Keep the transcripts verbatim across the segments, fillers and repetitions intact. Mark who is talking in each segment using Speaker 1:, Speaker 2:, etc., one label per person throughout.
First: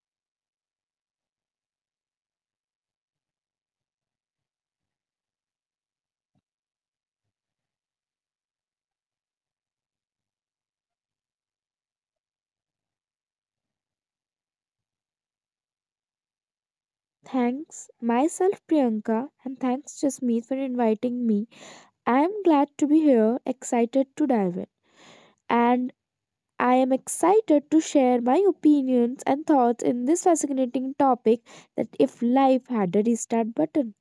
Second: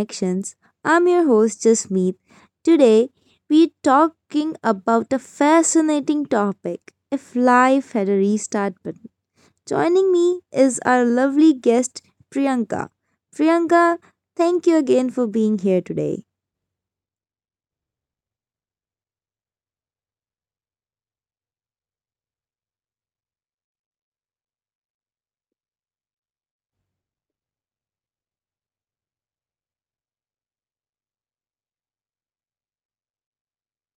Speaker 1: Connections. I'm your host Jasmeet. Today we're talking about a fascinating topic if life had a restart button. Joining me is our lovely guest Priyanka. Priyanka, thank you again for being here today.
Speaker 2: Thanks myself, Priyanka, and thanks Jasmeet for inviting me. I am glad to be here, excited to dive in. And I am excited to share my opinions and thoughts in this fascinating topic that if life had a restart button.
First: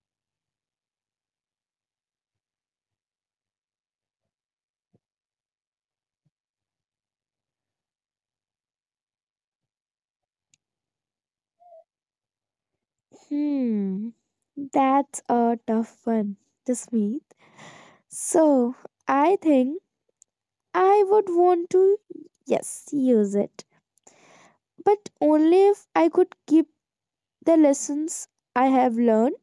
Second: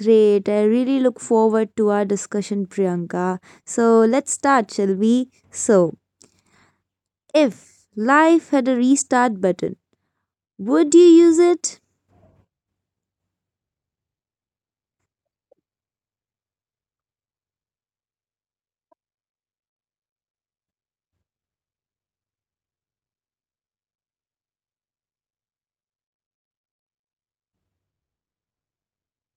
Speaker 1: Great, I really look forward to our discussion, Priyanka. So let's start, shall we? So, if life had a restart button, would you use it?
Speaker 2: Hmm, that's a tough one, Jasmeet. So, I think I would want to, yes, use it. But only if I could keep the lessons I have learned.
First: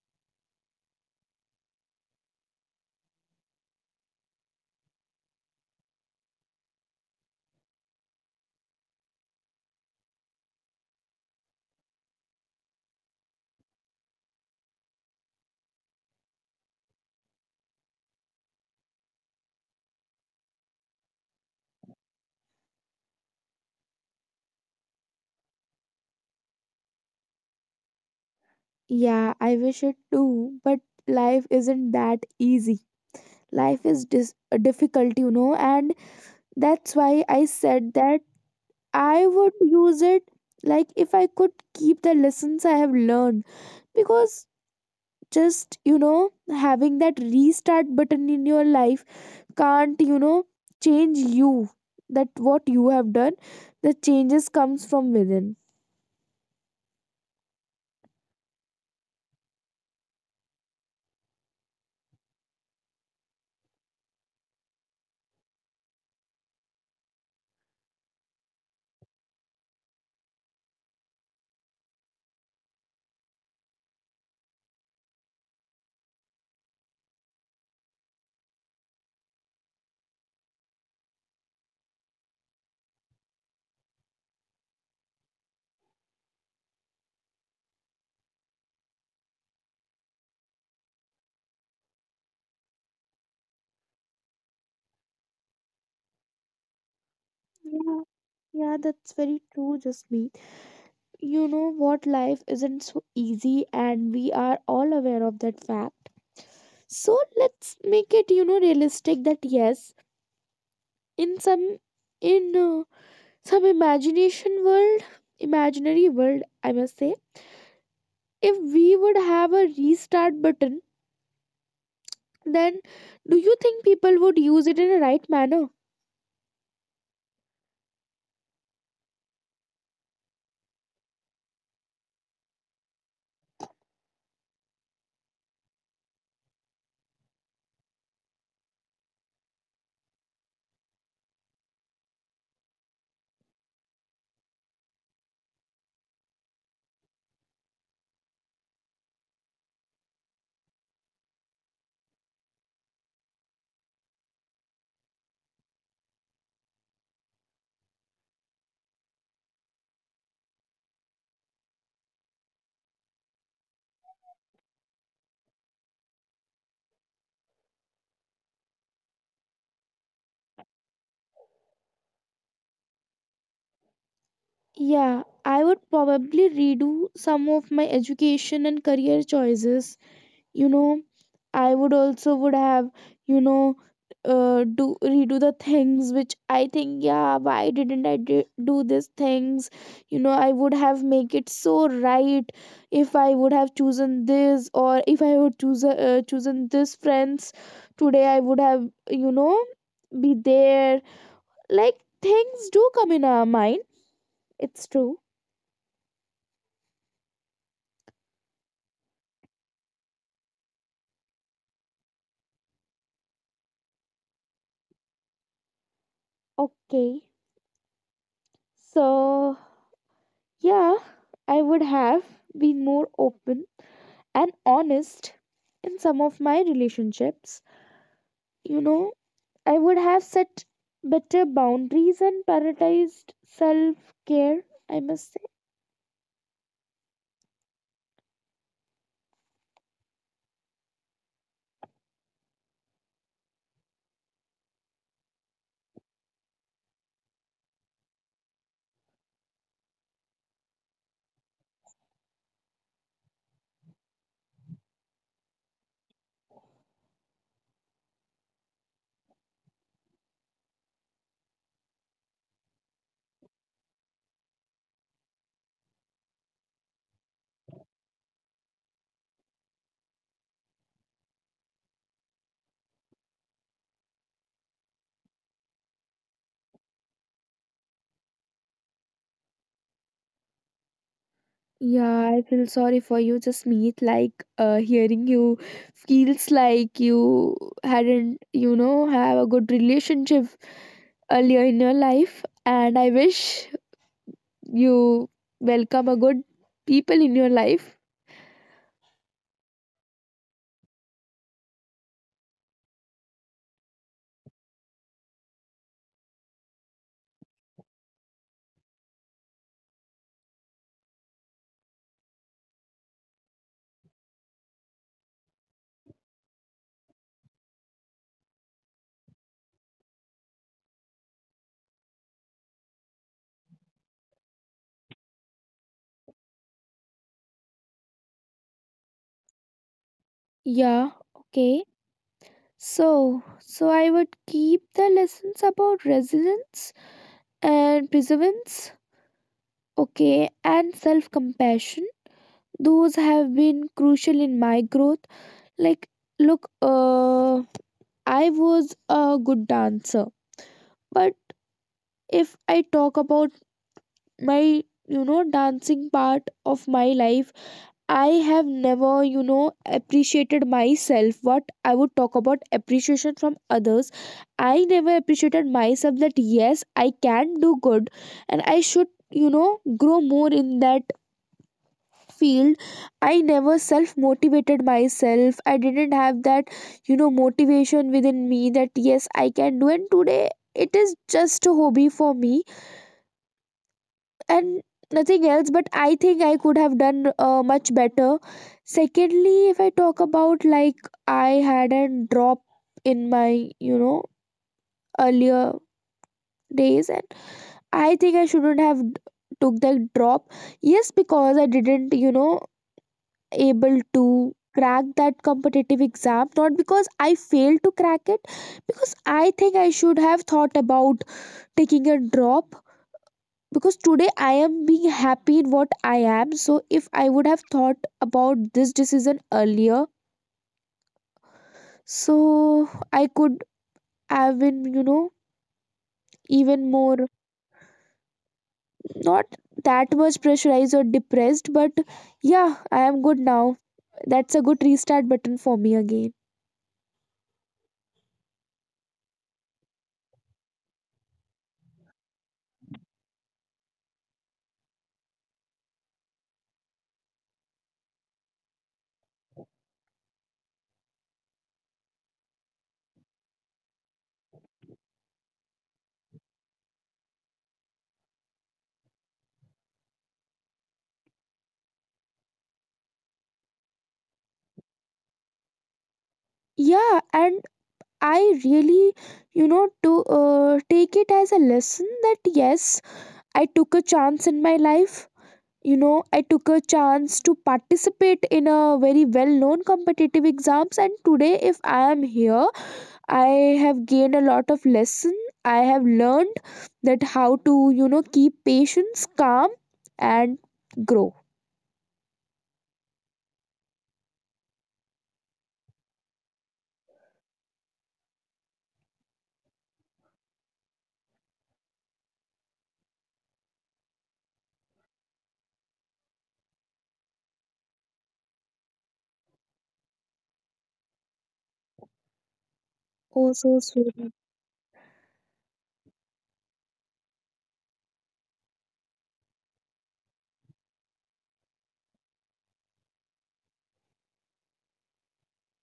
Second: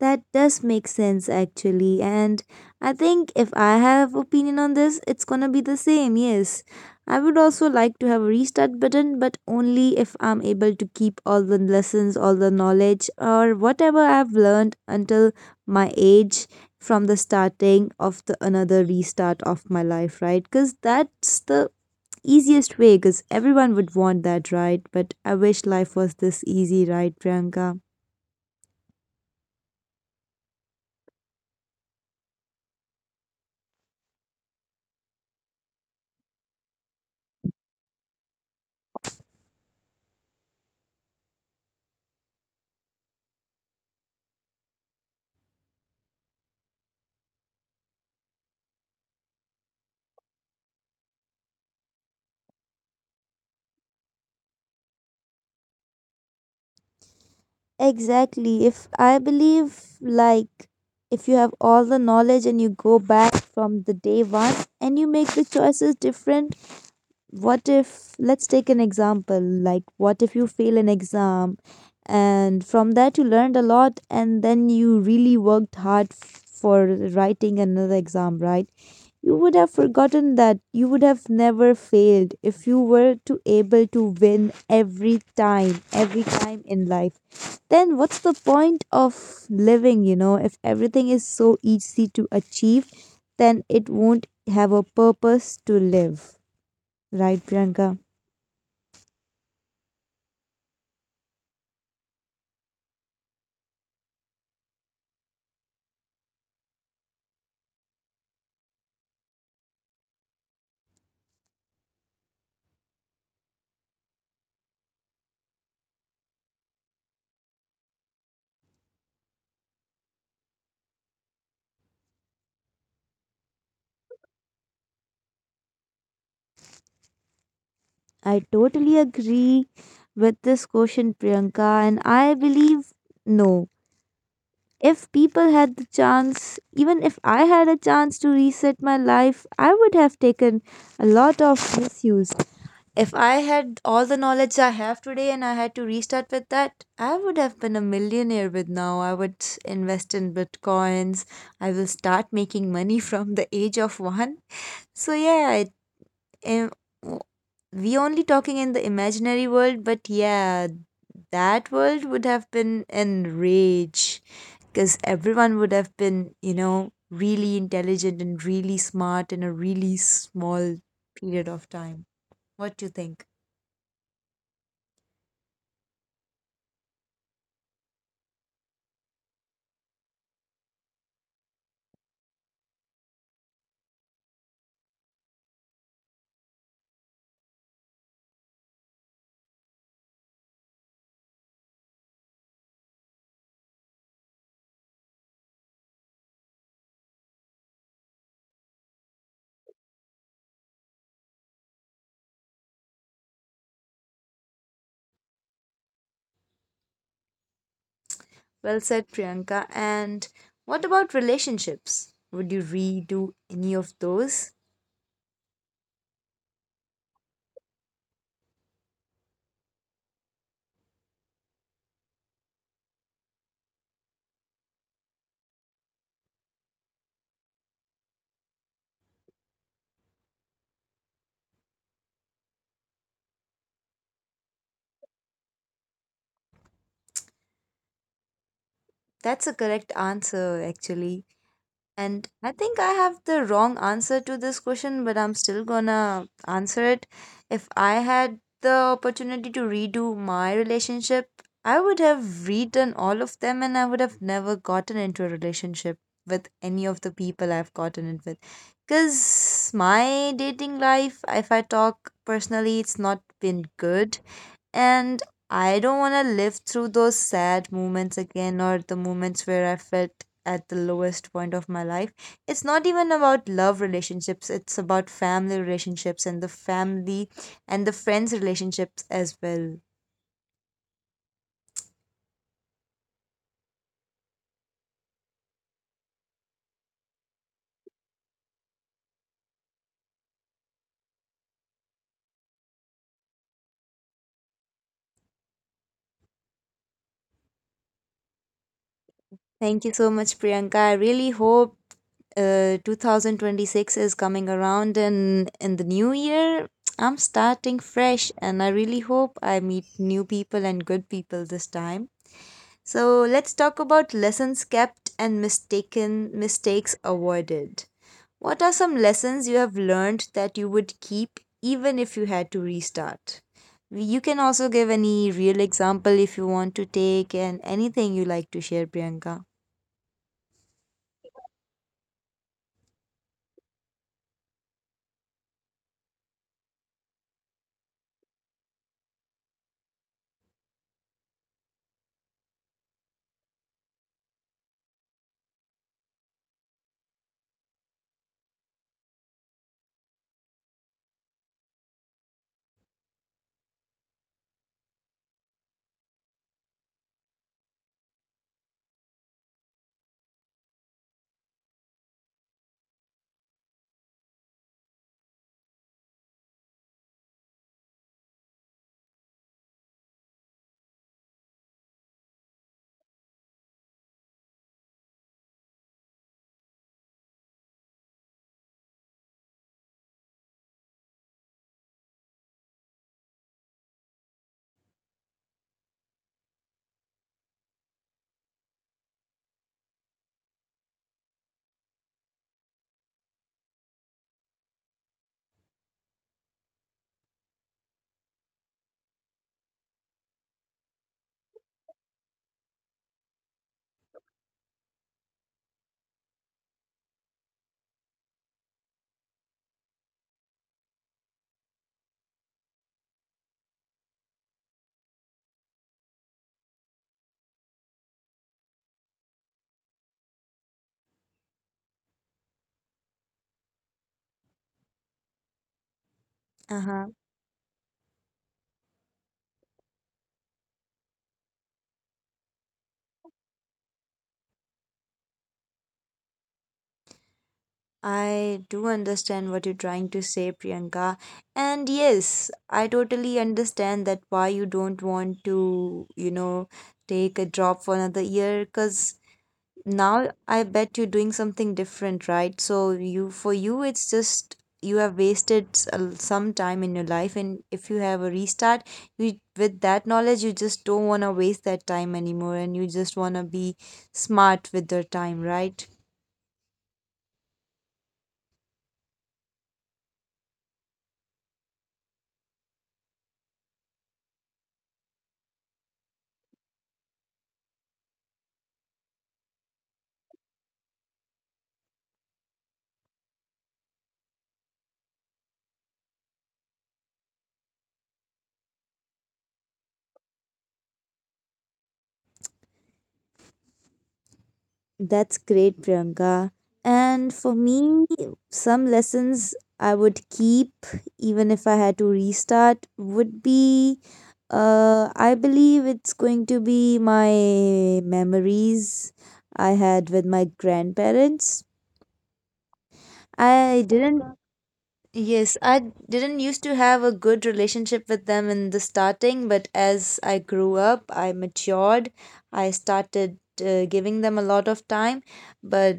Speaker 1: That does make sense actually, and I think if I have opinion on this it's going to be the same, yes. I would also like to have a restart button, but only if I'm able to keep all the lessons, all the knowledge or whatever I've learned until my age from the starting of the another restart of my life, right? Cuz that's the easiest way, cuz everyone would want that, right? But I wish life was this easy, right Priyanka?
Speaker 2: Yeah, I wish it too, but life isn't that easy. Life is dis- uh, difficult, you know, and that's why I said that I would use it like if I could keep the lessons I have learned because just, you know, having that restart button in your life can't, you know, change you. That what you have done, the changes comes from within.
Speaker 1: Exactly. If I believe, like, if you have all the knowledge and you go back from the day one and you make the choices different, what if, let's take an example, like what if you fail an exam and from that you learned a lot and then you really worked hard f- for writing another exam, right? You would have forgotten that. You would have never failed if you were to able to win every time, every time in life. Then what's the point of living, you know if everything is so easy to achieve, then it won't have a purpose to live. Right, Priyanka.
Speaker 2: Yeah, yeah, that's very true, just me. You know what? Life isn't so easy, and we are all aware of that fact. So let's make it, you know, realistic that yes, in some, in uh, some imagination world, imaginary world, I must say, if we would have a restart button, then do you think people would use it in a right manner?
Speaker 1: I totally agree with this question, Priyanka, and I believe no. If people had the chance, even if I had a chance to reset my life, I would have taken a lot of misuse. If I had all the knowledge I have today and I had to restart with that, I would have been a millionaire with now. I would invest in bitcoins. I will start making money from the age of one. So yeah, Im- w- we only talking in the imaginary world, but yeah, that world would have been in rage because everyone would have been, you know, really intelligent and really smart in a really small period of time. What do you think?
Speaker 2: Yeah, I would probably redo some of my education and career choices, you know. I would also would have, you know, uh, do redo the things which I think, yeah, why didn't i do, do these things? You know, I would have make it so right if I would have chosen this or if I would choose uh, chosen this friends, today I would have, you know, be there, like things do come in our mind. It's true.
Speaker 1: Well said, Priyanka. And what about relationships? Would you redo any of those?
Speaker 2: Okay, so yeah, I would have been more open and honest in some of my relationships. You know, I would have set better boundaries and prioritized self care, I must say.
Speaker 1: That's a correct answer, actually. And I think I have the wrong answer to this question, but I'm still gonna answer it. If I had the opportunity to redo my relationship, I would have redone all of them and I would have never gotten into a relationship with any of the people I've gotten it with. Because my dating life, if I talk personally, it's not been good and I don't want to live through those sad moments again, or the moments where I felt at the lowest point of my life. It's not even about love relationships, it's about family relationships and the family and the friends relationships as well.
Speaker 2: Yeah, I feel sorry for you, Jasmeet. Like, uh, hearing you feels like you hadn't, you know, have a good relationship earlier in your life. And I wish you welcome a good people in your life.
Speaker 1: Thank you so much, Priyanka. I really hope uh, twenty twenty-six is coming around, and in the new year, I'm starting fresh and I really hope I meet new people and good people this time. So let's talk about lessons kept and mistaken mistakes avoided. What are some lessons you have learned that you would keep even if you had to restart? You can also give any real example if you want to take and anything you like to share, Priyanka.
Speaker 2: Yeah, okay. So, so I would keep the lessons about resilience and perseverance, okay, and self-compassion. Those have been crucial in my growth. Like, look, uh, I was a good dancer, but if I talk about my, you know, dancing part of my life, I have never, you know, appreciated myself. What I would talk about appreciation from others? I never appreciated myself that yes, I can do good and I should, you know, grow more in that field. I never self motivated myself. I didn't have that, you know, motivation within me that yes, I can do, and today it is just a hobby for me and nothing else, but I think I could have done uh, much better. Secondly, if I talk about, like, I had a drop in my, you know, earlier days, and I think I shouldn't have d- took that drop. Yes, because I didn't, you know, able to crack that competitive exam, not because I failed to crack it, because I think I should have thought about taking a drop because today I am being happy in what I am. So if I would have thought about this decision earlier, so I could have been, you know,
Speaker 1: Uh-huh.
Speaker 2: even more not that much pressurized or depressed, but yeah, I am good now. That's a good restart button for me again.
Speaker 1: I do understand what you're trying to say, Priyanka. And yes, I totally understand that why you don't want to, you know, take a job for another year, because now I bet you're doing something different, right? So you, for you, it's just you have wasted s- a l- some time in your life, and if you have a restart, you with that knowledge, you just don't want to waste that time anymore and you just want to be smart with your time, right?
Speaker 2: Yeah, and I really, you know, to uh, take it as a lesson that yes, I took a chance in my life. You know, I took a chance to participate in a very well known competitive exams, and today if I am here, I have gained a lot of lesson. I have learned that how to, you know, keep patience calm and grow.
Speaker 1: That's great, Priyanka. And for me, some lessons I would keep even if I had to restart would be, Uh, I believe it's going to be my memories I had with my grandparents.
Speaker 2: Oh,
Speaker 1: I
Speaker 2: so
Speaker 1: didn't.
Speaker 2: sweet.
Speaker 1: Yes, I didn't used to have a good relationship with them in the starting, but as I grew up, I matured, I started uh, giving them a lot of time. But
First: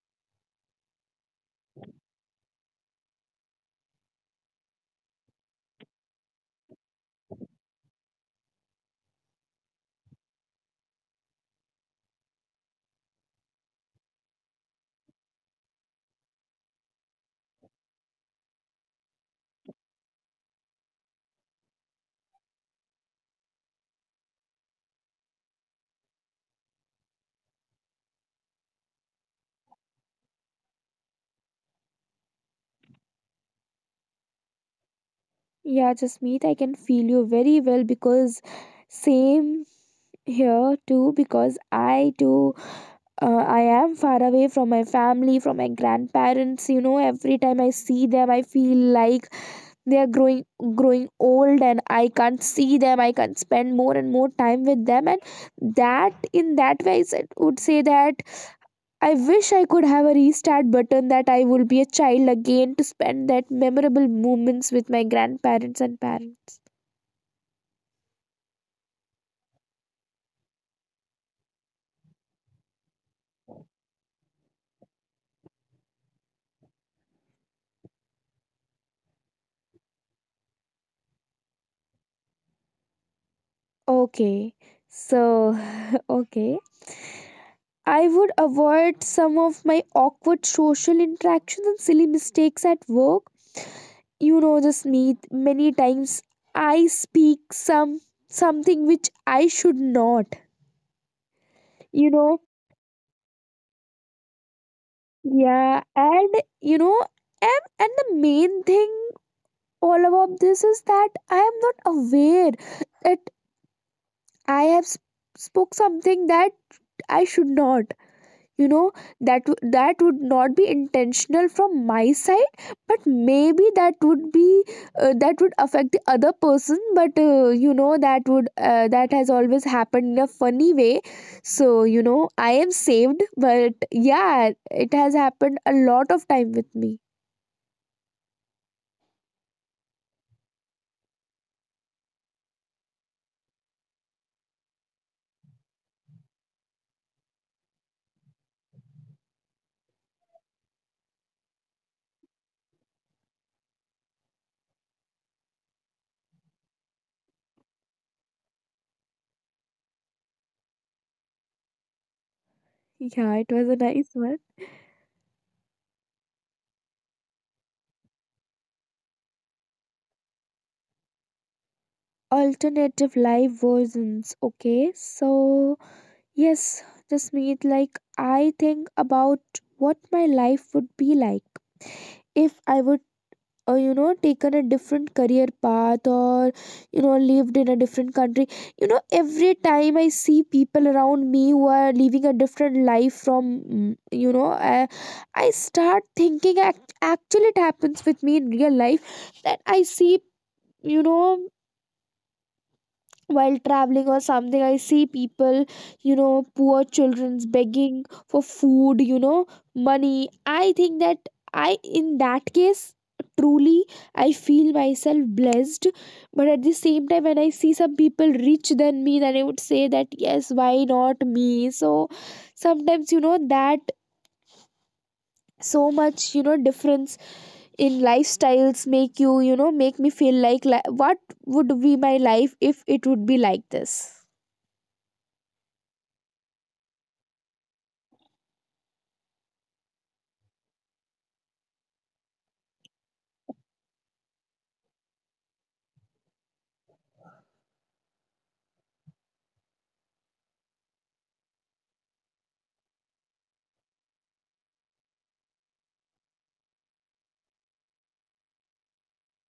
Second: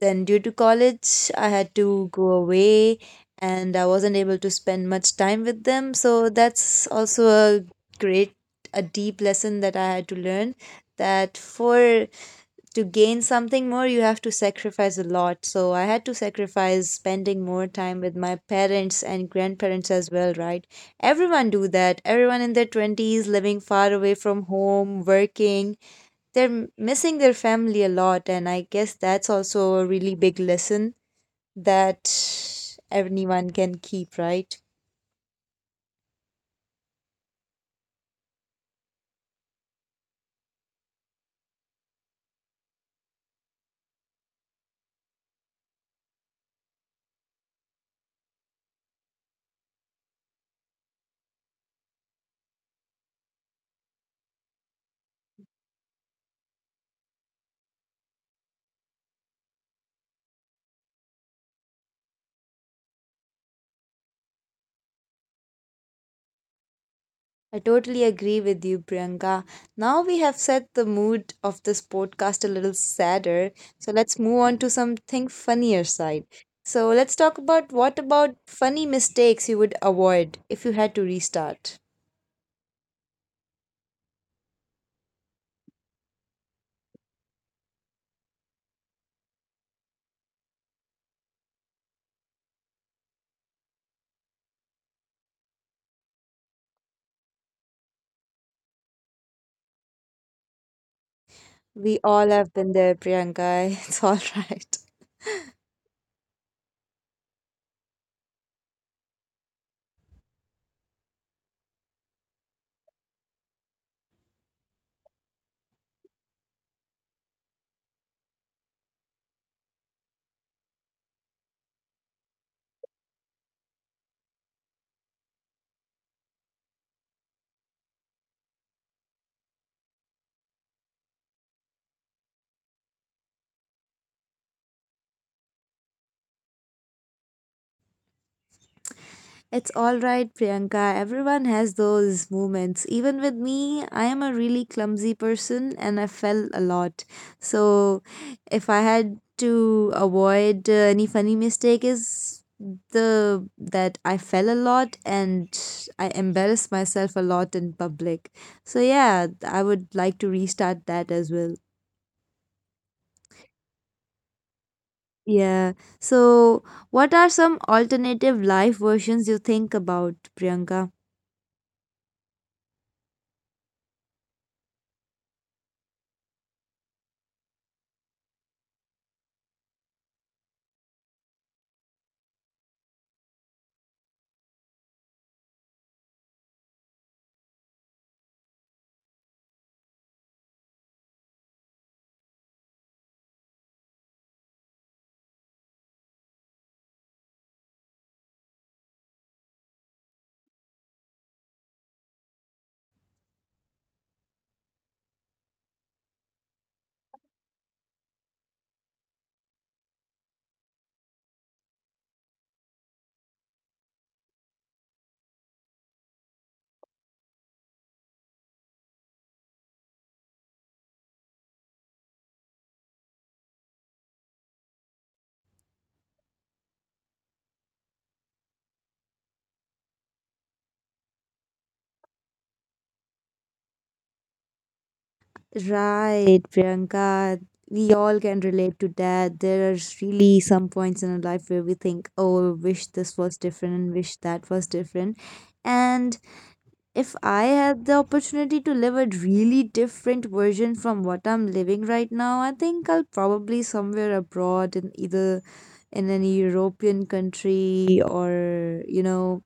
Speaker 1: then, due to college, I had to go away and I wasn't able to spend much time with them. So, that's also a great, a deep lesson that I had to learn, that for to gain something more you have to sacrifice a lot. So I had to sacrifice spending more time with my parents and grandparents as well, right? Everyone do that, everyone in their twenties living far away from home working, they're m- missing their family a lot, and I guess that's also a really big lesson that anyone can keep, right?
Speaker 2: Yeah, Jasmeet, I can feel you very well because same here too, because I too, uh, I am far away from my family, from my grandparents. You know, every time I see them, I feel like they are growing growing old and I can't see them. I can't spend more and more time with them. And that, in that way, I said- would say that I wish I could have a restart button that I would be a child again to spend that memorable moments with my grandparents and parents.
Speaker 1: I totally agree with you, Priyanka. Now we have set the mood of this podcast a little sadder. So let's move on to something funnier side. So let's talk about what about funny mistakes you would avoid if you had to restart.
Speaker 2: Okay. So, okay. I would avoid some of my awkward social interactions and silly mistakes at work. You know, just me many times I speak some something which I should not.
Speaker 1: We
Speaker 2: You
Speaker 1: all
Speaker 2: know,
Speaker 1: have been there, Priyanka. It's all right.
Speaker 2: yeah, and you know, and, and the main thing all about this is that I am not aware that I have sp- spoke something that I should not. You know, that w- that would not be intentional from my side, but maybe that would be, uh, that would affect the other person. But uh, you know, that would, uh, that has always happened in a funny way. So, you know, I am saved, but yeah, it has happened a lot of time with me.
Speaker 1: It's all right, Priyanka. Everyone has those moments. Even with me, I am a really clumsy person and I fell a lot. So, if I had to avoid uh, any funny mistake is the that I fell a lot and I embarrassed myself a lot in public. So, yeah, I would like to restart that as well.
Speaker 2: Yeah, it was a nice one.
Speaker 1: Yeah. So, what are some alternative life versions you think about, Priyanka?
Speaker 2: Alternative live versions, okay. So yes, just meet, like I think about what my life would be like if I would, uh, you know, taken a different career path or, you know, lived in a different country. You know, every time I see people around me who are living a different life from, mm, you know, i, I start thinking, act- actually it happens with me in real life that I see, you know, while traveling or something I see people, you know, poor children's begging for food, you know, money. I think that I, in that case, truly I feel myself blessed, but at the same time when I see some people rich than me, then I would say that yes, why not me. So sometimes, you know, that so much, you know, difference in lifestyles make you, you know, make me feel like li- what would be my life if it would be like this.
Speaker 1: Right, Priyanka. We all can relate to that. There are really some points in our life where we think, oh, wish this was different and wish that was different. And if I had the opportunity to live a really different version from what I'm living right now, I think I'll probably somewhere abroad in either in an European country, or, you know,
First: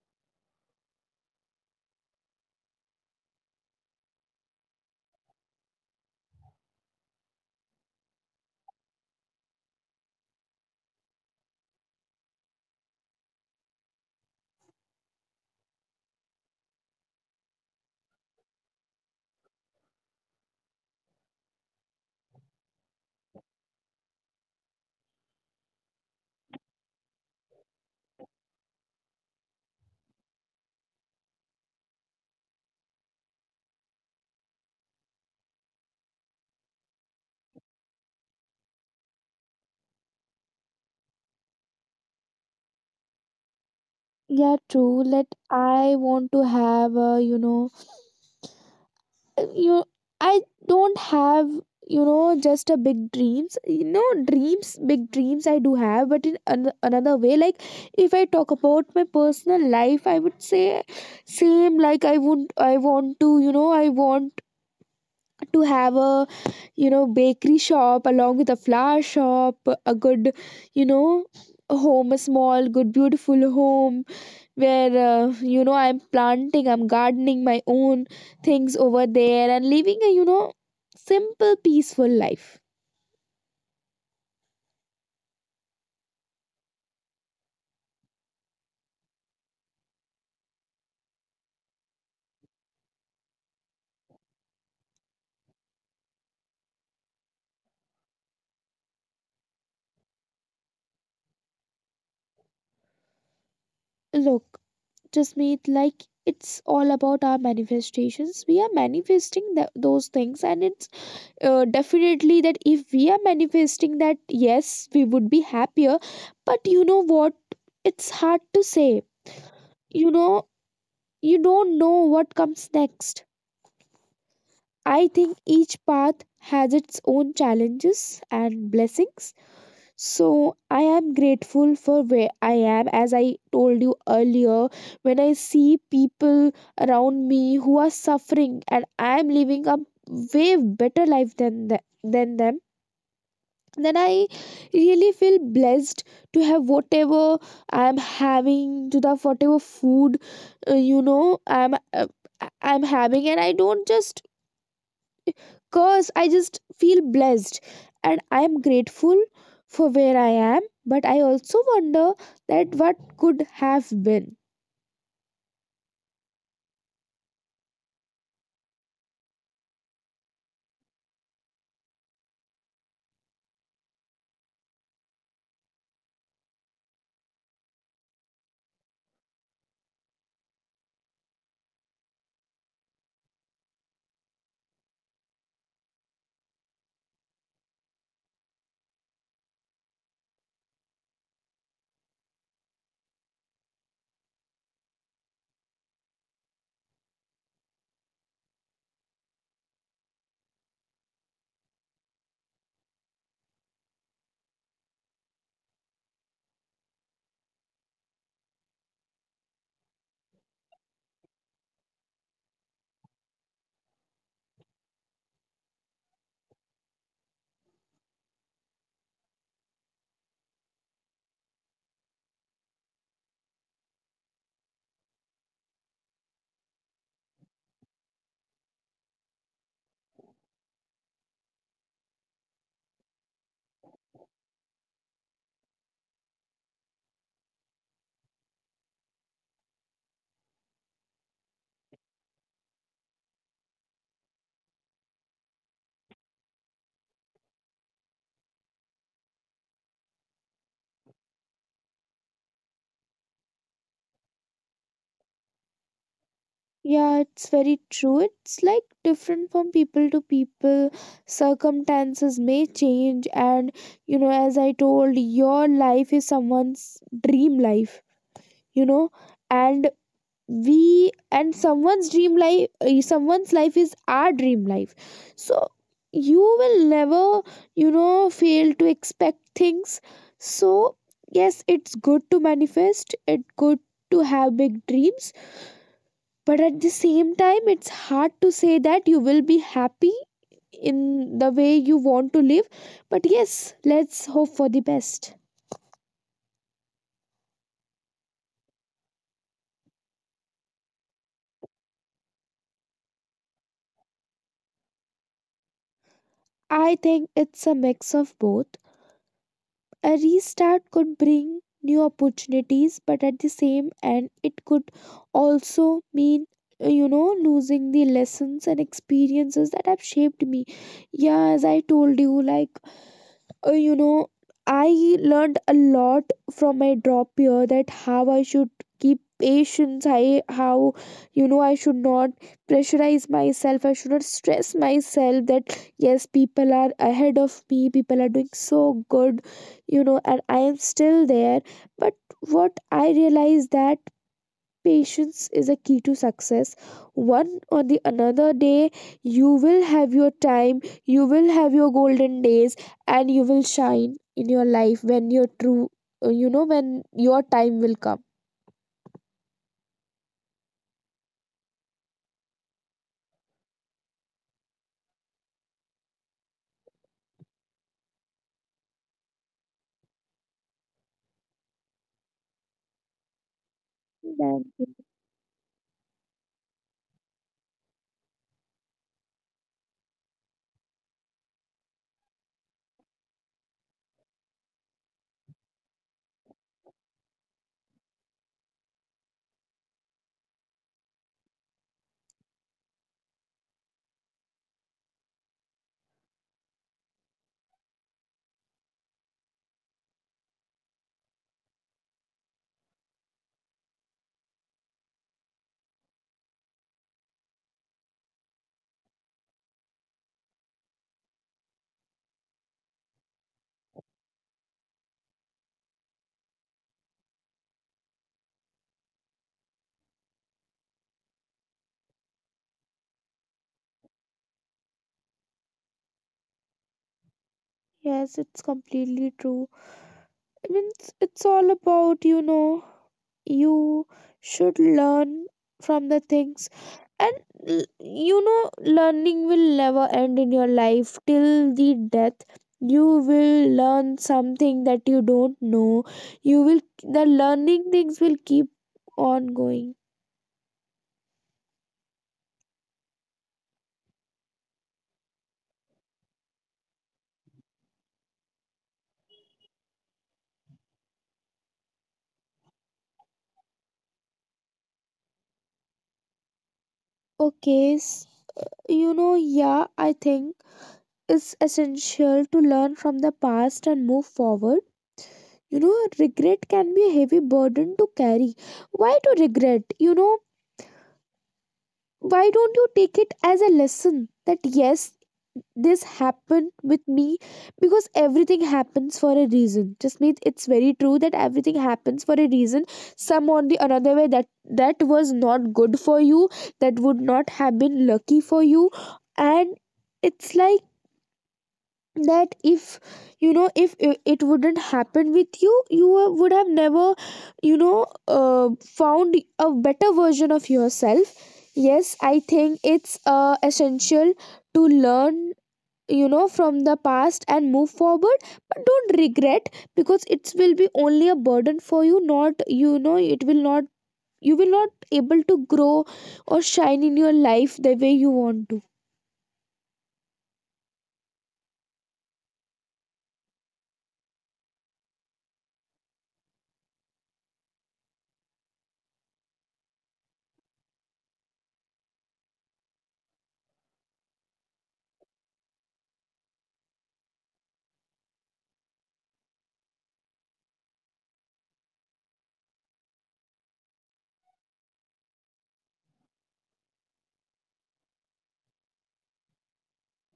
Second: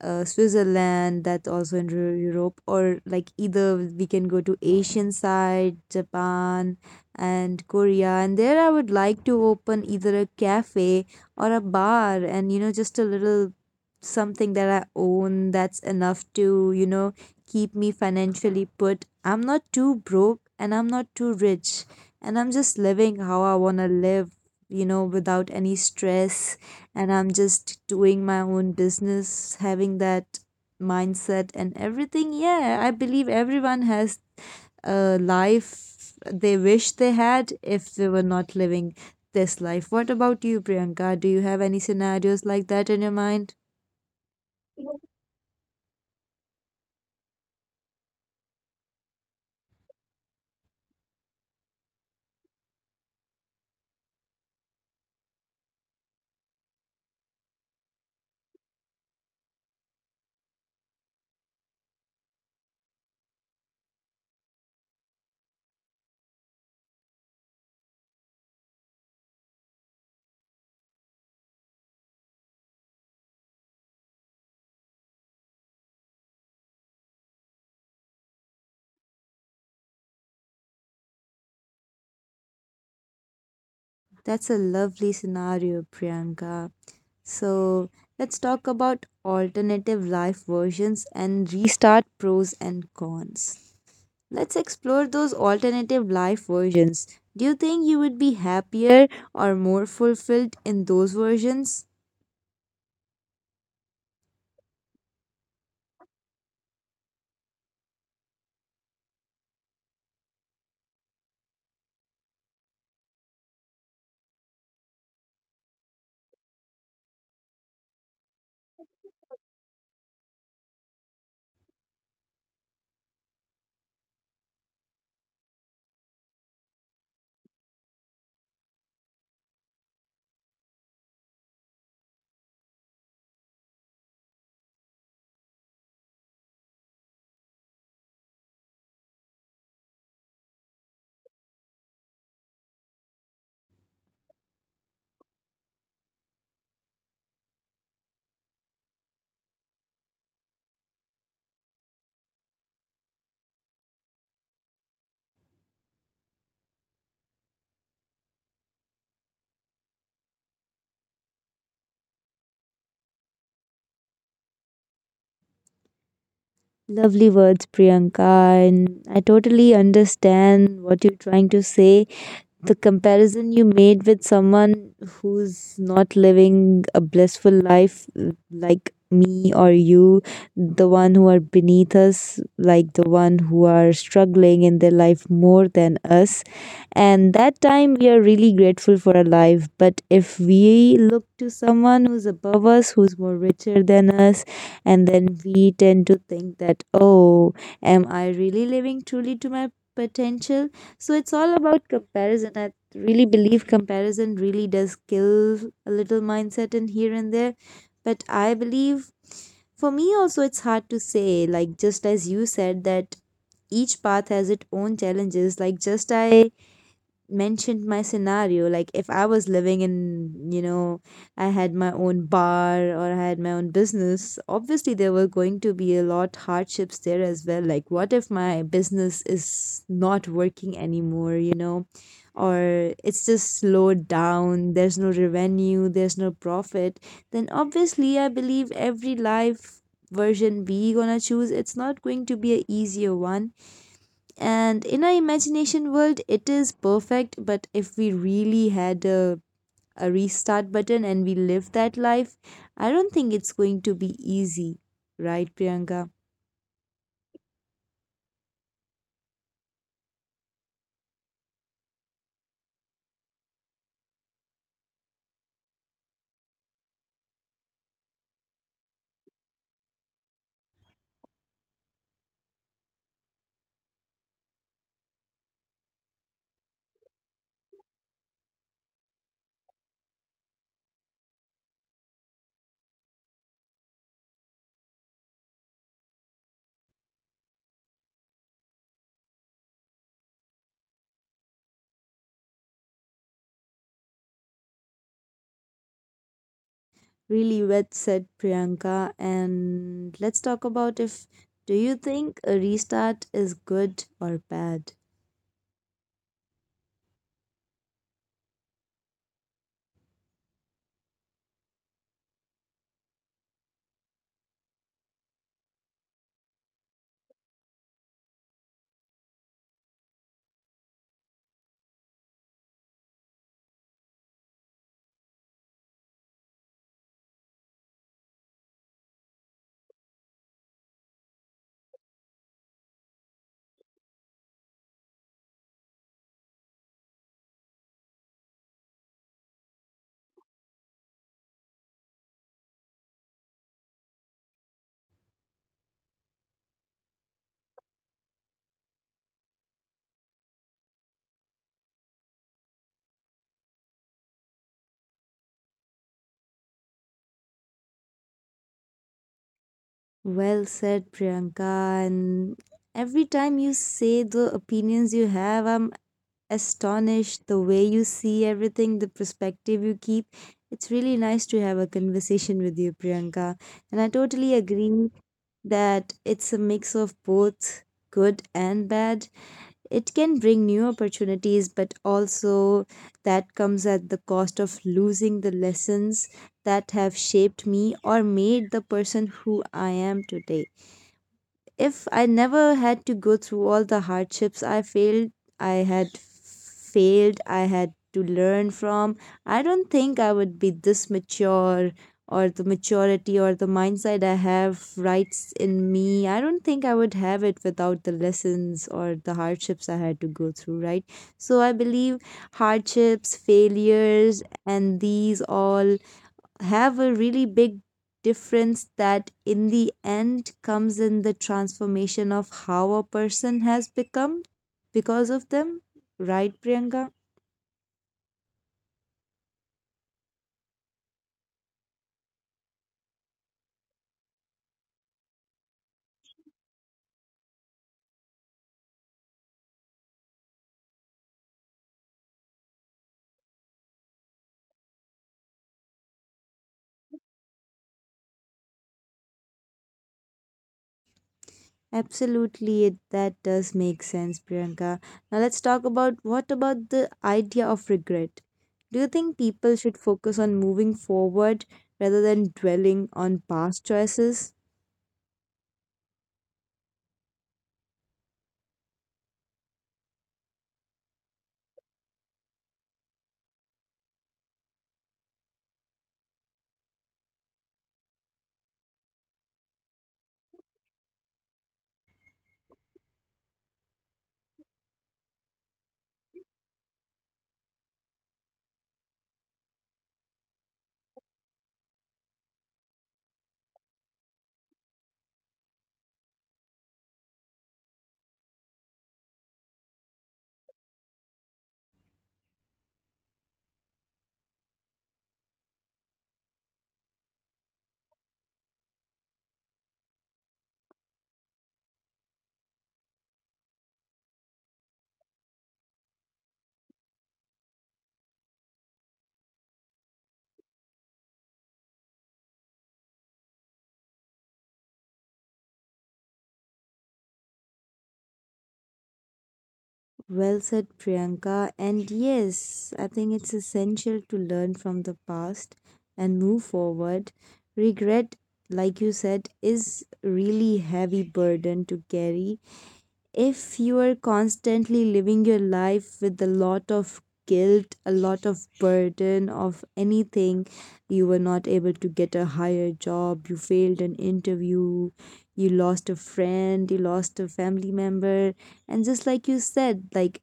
Speaker 1: uh, Switzerland, that's also in Eu- Europe, or like either we can go to Asian side, Japan and Korea. And there I would like to open either a cafe or a bar, and you know, just a little something that I own, that's enough to, you know, keep me financially put. I'm not too broke and I'm not too rich, and I'm just living how I want to live, you know, without any stress, and I'm just doing my own business, having that mindset and everything. Yeah, I believe everyone has a life they wish they had if they were not living this life. What about you, Priyanka? Do you have any scenarios like that in your mind?
Speaker 2: Yeah, true. Let I want to have, a, you know, you. I don't have, you know, just a big dreams. You know, dreams, big dreams. I do have, but in an- another way. Like, if I talk about my personal life, I would say same. Like, I would, I want to, you know, I want to have a, you know, bakery shop along with a flower shop, a good, you know, a home, a small, good, beautiful home where, uh, you know, I'm planting, I'm gardening my own things over there and living a, you know, simple peaceful life.
Speaker 1: That's a lovely scenario, Priyanka. So let's talk about alternative life versions and restart pros and cons. Let's explore those alternative life versions. Do you think you would be happier or more fulfilled in those versions?
Speaker 2: Look, just meet, like it's all about our manifestations. We are manifesting th- those things, and it's, uh, definitely that if we are manifesting that yes, we would be happier, but you know what, it's hard to say, you know, you don't know what comes next. I think each path has its own challenges and blessings. So I am grateful for where I am. As I told you earlier, when I see people around me who are suffering and I am living a way better life than, the, than them, then I really feel blessed to have whatever I am having, to the whatever food, uh, you know, I am uh, I am having, and I don't just. Cause I just feel blessed and I am grateful for where I am, but I also wonder that what could have been.
Speaker 1: Lovely words, Priyanka, and I totally understand what you're trying to say. The comparison you made with someone who's not living a blissful life, uh, like me or you, the one who are beneath us, like the one who are struggling in their life more than us, and that time we are really grateful for our life. But if we look to someone who's above us, who's more richer than us, and then we tend to think that, oh, am I really living truly to my potential? So it's all about comparison. I really believe comparison really does kill a little mindset in here and there. But I believe for me also it's hard to say, like just as you said that each path has its own challenges. Like, just I mentioned my scenario, like if I was living in, you know, I had my own bar or I had my own business, obviously there were going to be a lot hardships there as well. Like what if my business is not working anymore, you know, or it's just slowed down, there's no revenue, there's no profit, then obviously I believe every life version we gonna choose, it's not going to be a easier one. And in our imagination world, it is perfect. But if we really had a, a restart button and we live that life, I don't think it's going to be easy. Right, Priyanka?
Speaker 2: Yeah, it's very true. It's like different from people to people. Circumstances may change, and you know, as I told, your life is someone's dream life, you know, and we and someone's dream life, uh, someone's life is our dream life. So, you will never, you know, fail to expect things. So, yes, it's good to manifest, it's good to have big dreams, but at the same time it's hard to say that you will be happy in the way you want to live, but yes, let's hope for the best.
Speaker 1: Really well said, Priyanka. And let's talk about, if do you think a restart is good or bad?
Speaker 2: I think it's a mix of both. A restart could bring new opportunities, but at the same end it could also mean, uh, you know, losing the lessons and experiences that have shaped me. Yeah, as I told you, like, uh, you know, I learned a lot from my drop year, that how I should keep patience, I how, you know, I should not pressurize myself, I should not stress myself, that yes, people are ahead of me, people are doing so good, you know, and I am still there. But what I realized, that patience is a key to success. One or the another day you will have your time, you will have your golden days, and you will shine in your life when your true, uh, you know, when your time will come.
Speaker 1: Well said, Priyanka. And every time you say the opinions you have, I'm astonished the way you see everything, the perspective you keep. It's really nice to have a conversation with you, Priyanka. And I totally
Speaker 2: Then-
Speaker 1: agree that it's a mix of both good and bad. It can bring new opportunities, but also that comes at the cost of losing the lessons that have shaped me or made the person who I am today. If I never had to go through all the hardships I failed, I had failed, I had to learn from, I don't think I would be this mature, or the maturity or the mindset I have rights in me. I don't think I would have it without the lessons or the hardships I had to go through, right? So I believe hardships, failures, and these all have a really big difference that in the end comes in the transformation of how a person has become because of them, right, Priyanka?
Speaker 2: yes, it's completely true. I mean, it's, it's all about, you know, you should learn from the things and, l- you know, learning will never end in your life till the death. You will learn something that you don't know. You will, the learning things will keep on going.
Speaker 1: Absolutely, it, that does make sense, Priyanka. Now let's talk about, what about the idea of regret? Do you think people should focus on moving forward rather than dwelling on past choices?
Speaker 2: okay s- you know, yeah, I think it's essential to learn from the past and move forward. You know, regret can be a heavy burden to carry. Why to regret, you know? Why don't you take it as a lesson that yes, this happened with me, because everything happens for a reason. Just means it's very true that everything happens for a reason. Some or the another way that that was not good for you, that would not have been lucky for you, and it's like that if, you know, if i- it wouldn't happen with you, you, uh, would have never, you know, uh, found a better version of yourself. Yes, I think it's, uh, essential to learn, you know, from the past and move forward, but don't regret because it will be only a burden for you, not, you know, it will not, you will not able to grow or shine in your life the way you want to.
Speaker 1: Well said, Priyanka. And yes, I think it's essential to learn from the past and move forward. Regret, like you said, is really heavy burden to carry. If you are constantly living your life with a lot of guilt, a lot of burden of anything, you were not able to get a higher job, you failed an interview, you lost a friend, you lost a family member, and just like you said, like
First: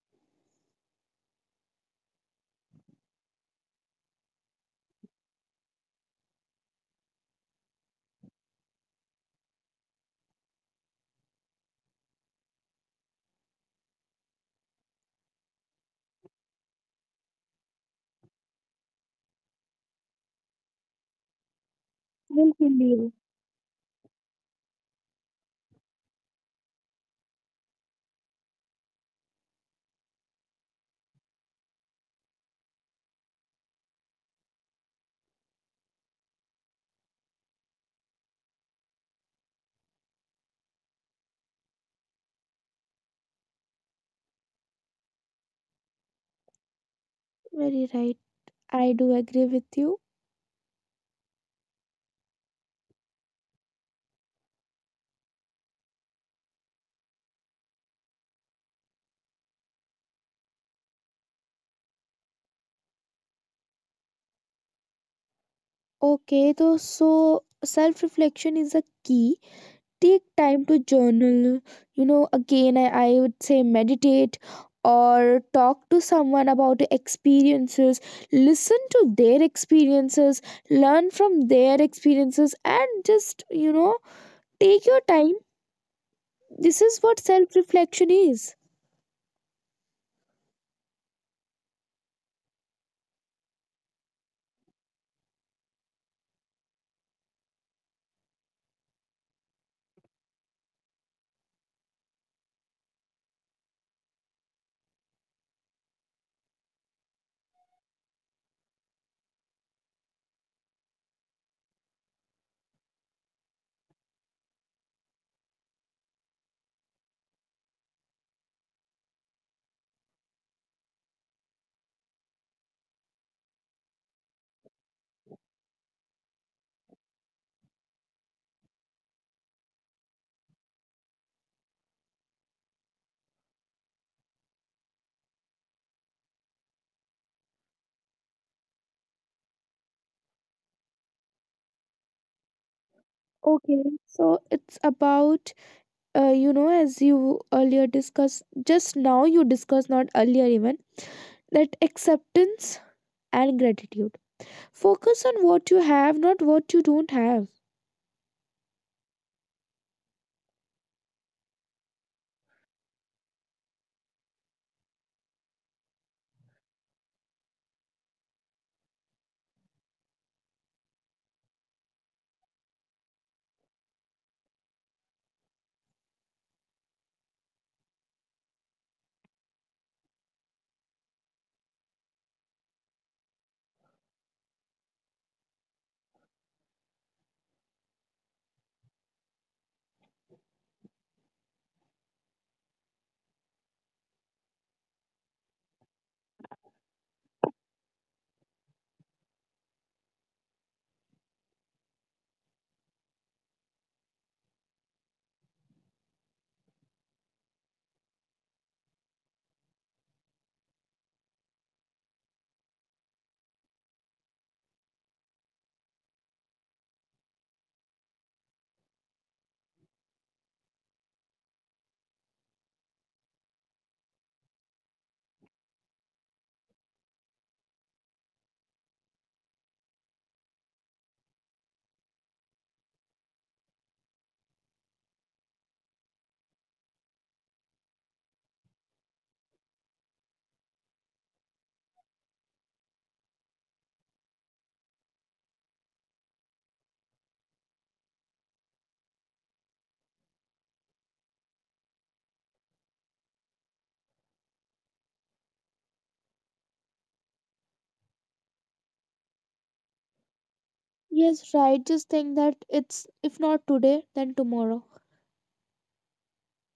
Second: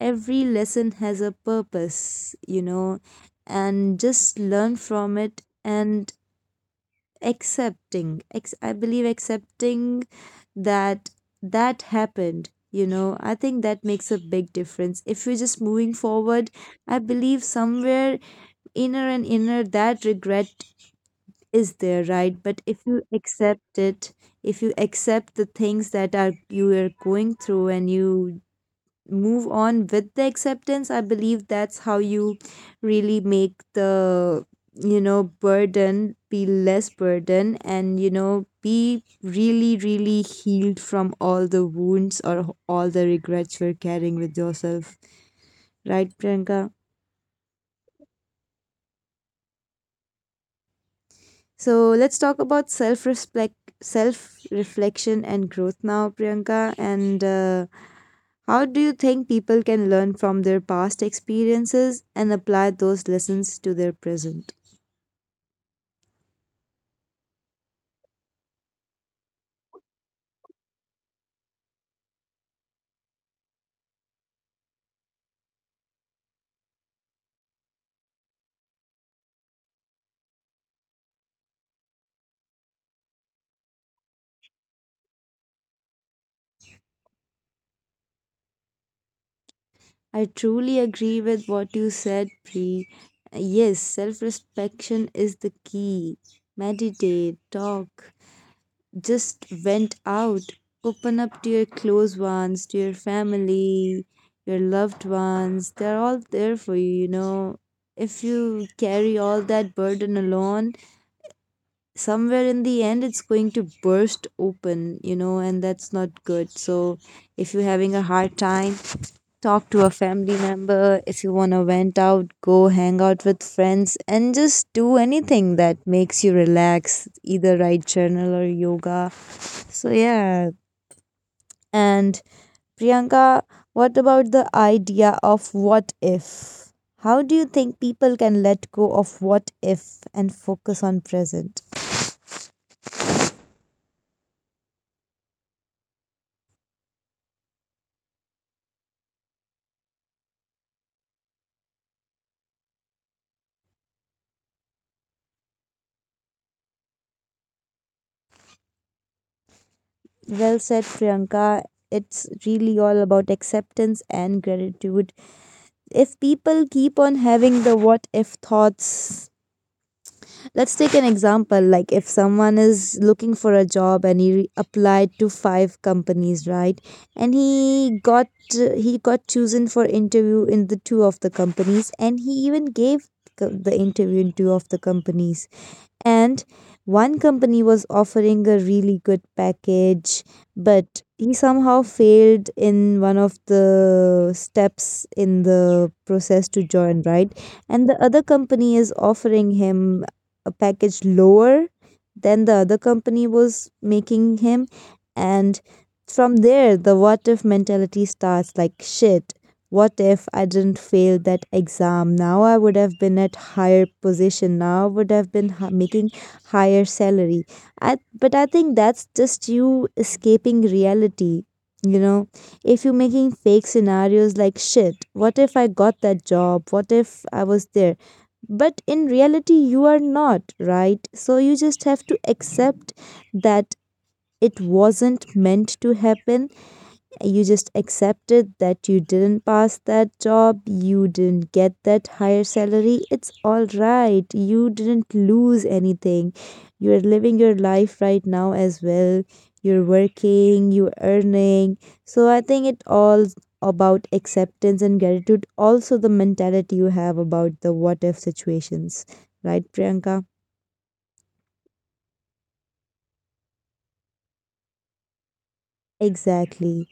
Speaker 1: every lesson has a purpose, you know, and just learn from it and accepting. Ex- I believe accepting that that happened, you know, I think that makes a big difference. If you're just moving forward, I believe somewhere inner and inner that regret is there, right?
Speaker 2: Will
Speaker 1: But
Speaker 2: kill
Speaker 1: if you
Speaker 2: you.
Speaker 1: accept it, if you accept the things that are you are going through and you move on with the acceptance, I believe that's how you really make the, you know, burden be less burden and, you know, be really really healed from all the wounds or all the regrets you're carrying with yourself, right, Priyanka?
Speaker 2: Very right. I do agree with you.
Speaker 1: So let's talk about self respect, self reflection, and growth now, Priyanka. And uh, how do you think people can learn from their past experiences and apply those lessons to their present?
Speaker 2: Okay, though, so self reflection is a key. Take time to journal. You know, again, I, I would say meditate or talk to someone about your experiences, listen to their experiences, learn from their experiences, and just, you know, take your time. This is what self reflection is.
Speaker 1: I truly agree with what you said, Pri. Yes, self respection is the key. Meditate, talk, just vent out. Open up to your close ones, to your family, your loved ones. They're all there for you, you know. If you carry all that burden alone, somewhere in the end it's going to burst open, you know, and that's not good. So if you're having a hard time, talk to a family member. If you want to vent out, go hang out with friends and just do anything that makes you relax, either write journal or yoga. So, yeah. And Priyanka, what about the idea of what if? How do you think people can let go of what if and focus on present?
Speaker 2: Okay, so it's about, uh, you know, as you earlier discussed, just now you discussed, not earlier even, that acceptance and gratitude. Focus on what you have, not what you don't have.
Speaker 1: Well said, Priyanka. It's really all about acceptance and gratitude. If people keep on having the what if thoughts, let's take an example, like if someone is looking for a job and he re- applied to five companies, right? And he got uh, he got chosen for interview in the two of the companies and he even gave co- the interview in two of the companies, and one company was offering a really good package, but he somehow failed in one of the steps in the process to join, right? And the other company is offering him a package lower than the other company was making him. And from there, the what if mentality starts like, shit, what if I didn't fail that exam? Now I would have been at higher position. Now I would have been ha- making higher salary. I, but I think that's just you escaping reality. You know, if you're making fake scenarios like, shit, what if I got that job? What if I was there? But in reality, you are not, right? So you just have to accept that it wasn't meant to happen, you just accepted that you didn't pass that job, you didn't get that higher salary. It's all right. You didn't lose anything. You're living your life right now as well. You're working, you're earning. So I think it all about acceptance and gratitude, also the mentality you have about the what if situations. Right, Priyanka?
Speaker 2: Yes, right. Just think that it's, if not today, then tomorrow.
Speaker 1: Exactly.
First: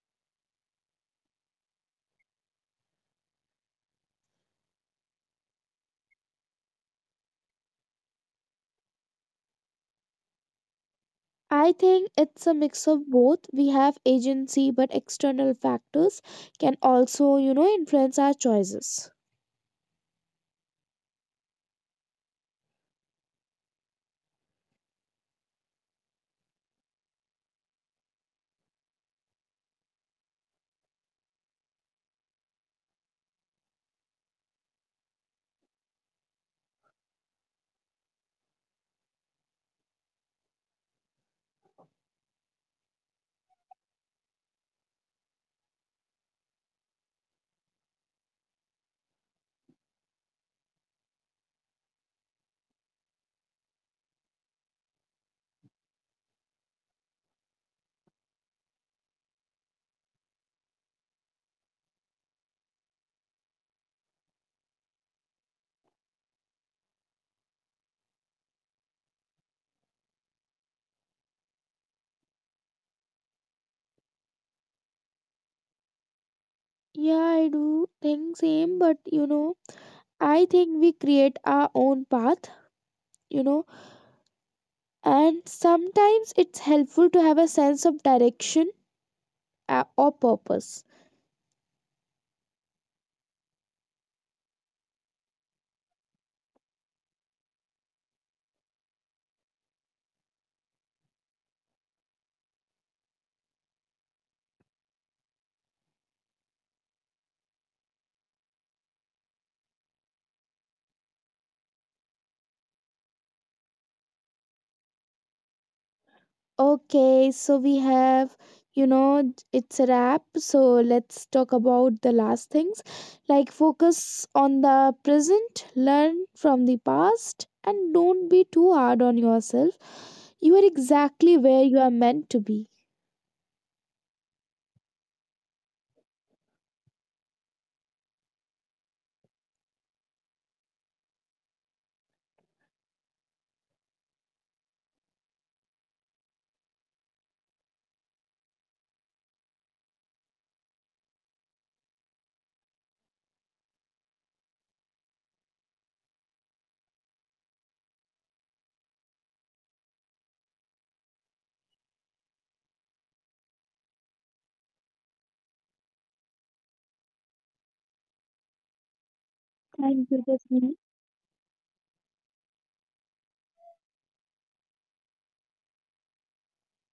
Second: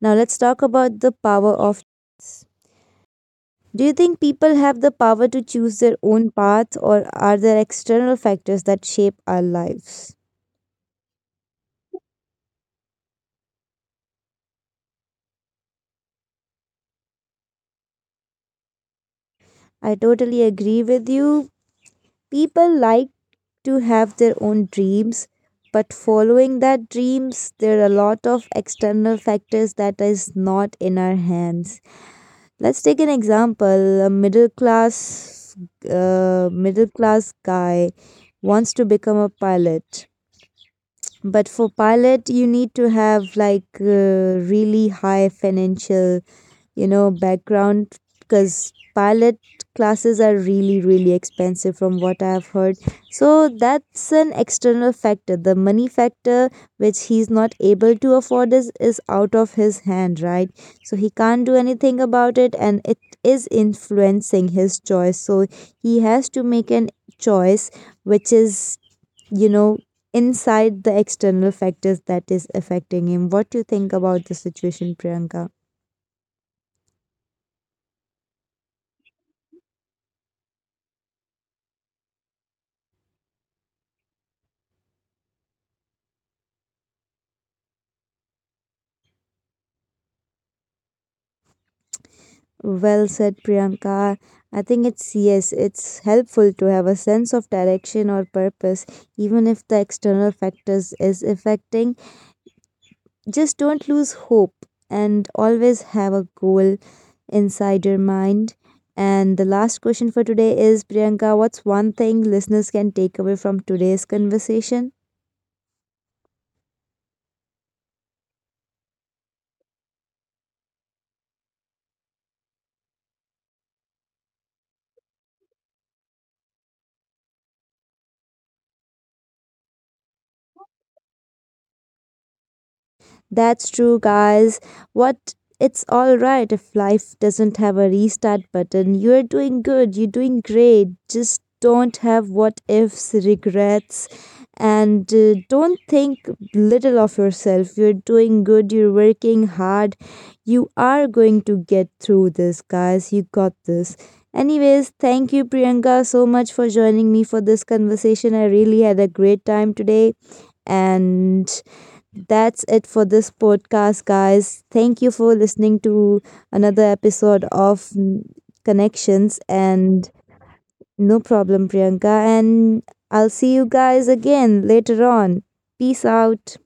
Speaker 1: Now let's talk about the power of choice. Do you think people have the power to choose their own path, or are there external factors that shape our lives?
Speaker 2: I think it's a mix of both. We have agency, but external factors can also, you know, influence our choices.
Speaker 1: I totally agree with you. People like to have their own dreams, but following that dreams, there are a lot of external factors that is not in our hands. Let's take an example. A middle class, uh, middle class guy wants to become a pilot. But for pilot, you need to have like uh, really high financial, you know, background, because pilot classes are really really expensive from what I've heard. So that's an external factor. The money factor which he's not able to afford is is out of his hand, right? So he can't do anything about it and it is influencing his choice. So he has to make an choice which is, you know, inside the external factors that is affecting him. What do you think about the situation, Priyanka?
Speaker 2: Yeah, I do think same, but you know, I think we create our own path, you know, and sometimes it's helpful to have a sense of direction, uh, or purpose.
Speaker 1: Well said, Priyanka. I think it's yes, it's helpful to have a sense of direction or purpose, even if the external factors is affecting. Just don't lose hope and always have a goal inside your mind. And the last question for today is, Priyanka, what's one thing listeners can take away from today's conversation?
Speaker 2: Okay, so we have, you know, it's a wrap. So let's talk about the last things, like focus on the present, learn from the past, and don't be too hard on yourself. You are exactly where you are meant to be.
Speaker 1: That's true, guys. What, it's all right if life doesn't have a restart button. You're doing good, you're doing great. Just don't have what ifs, regrets, and uh, don't think little of yourself. You're doing good, you're working hard. You are going to get through this, guys. You got this. Anyways, thank you, Priyanka, so much for joining me for this conversation. I really had a great time today. And that's it for this podcast, guys. Thank you for listening to another episode of mm, Connections.
Speaker 2: Thank you,
Speaker 1: And
Speaker 2: Jasmine.
Speaker 1: no problem, Priyanka. And I'll see you guys again later on. Peace out.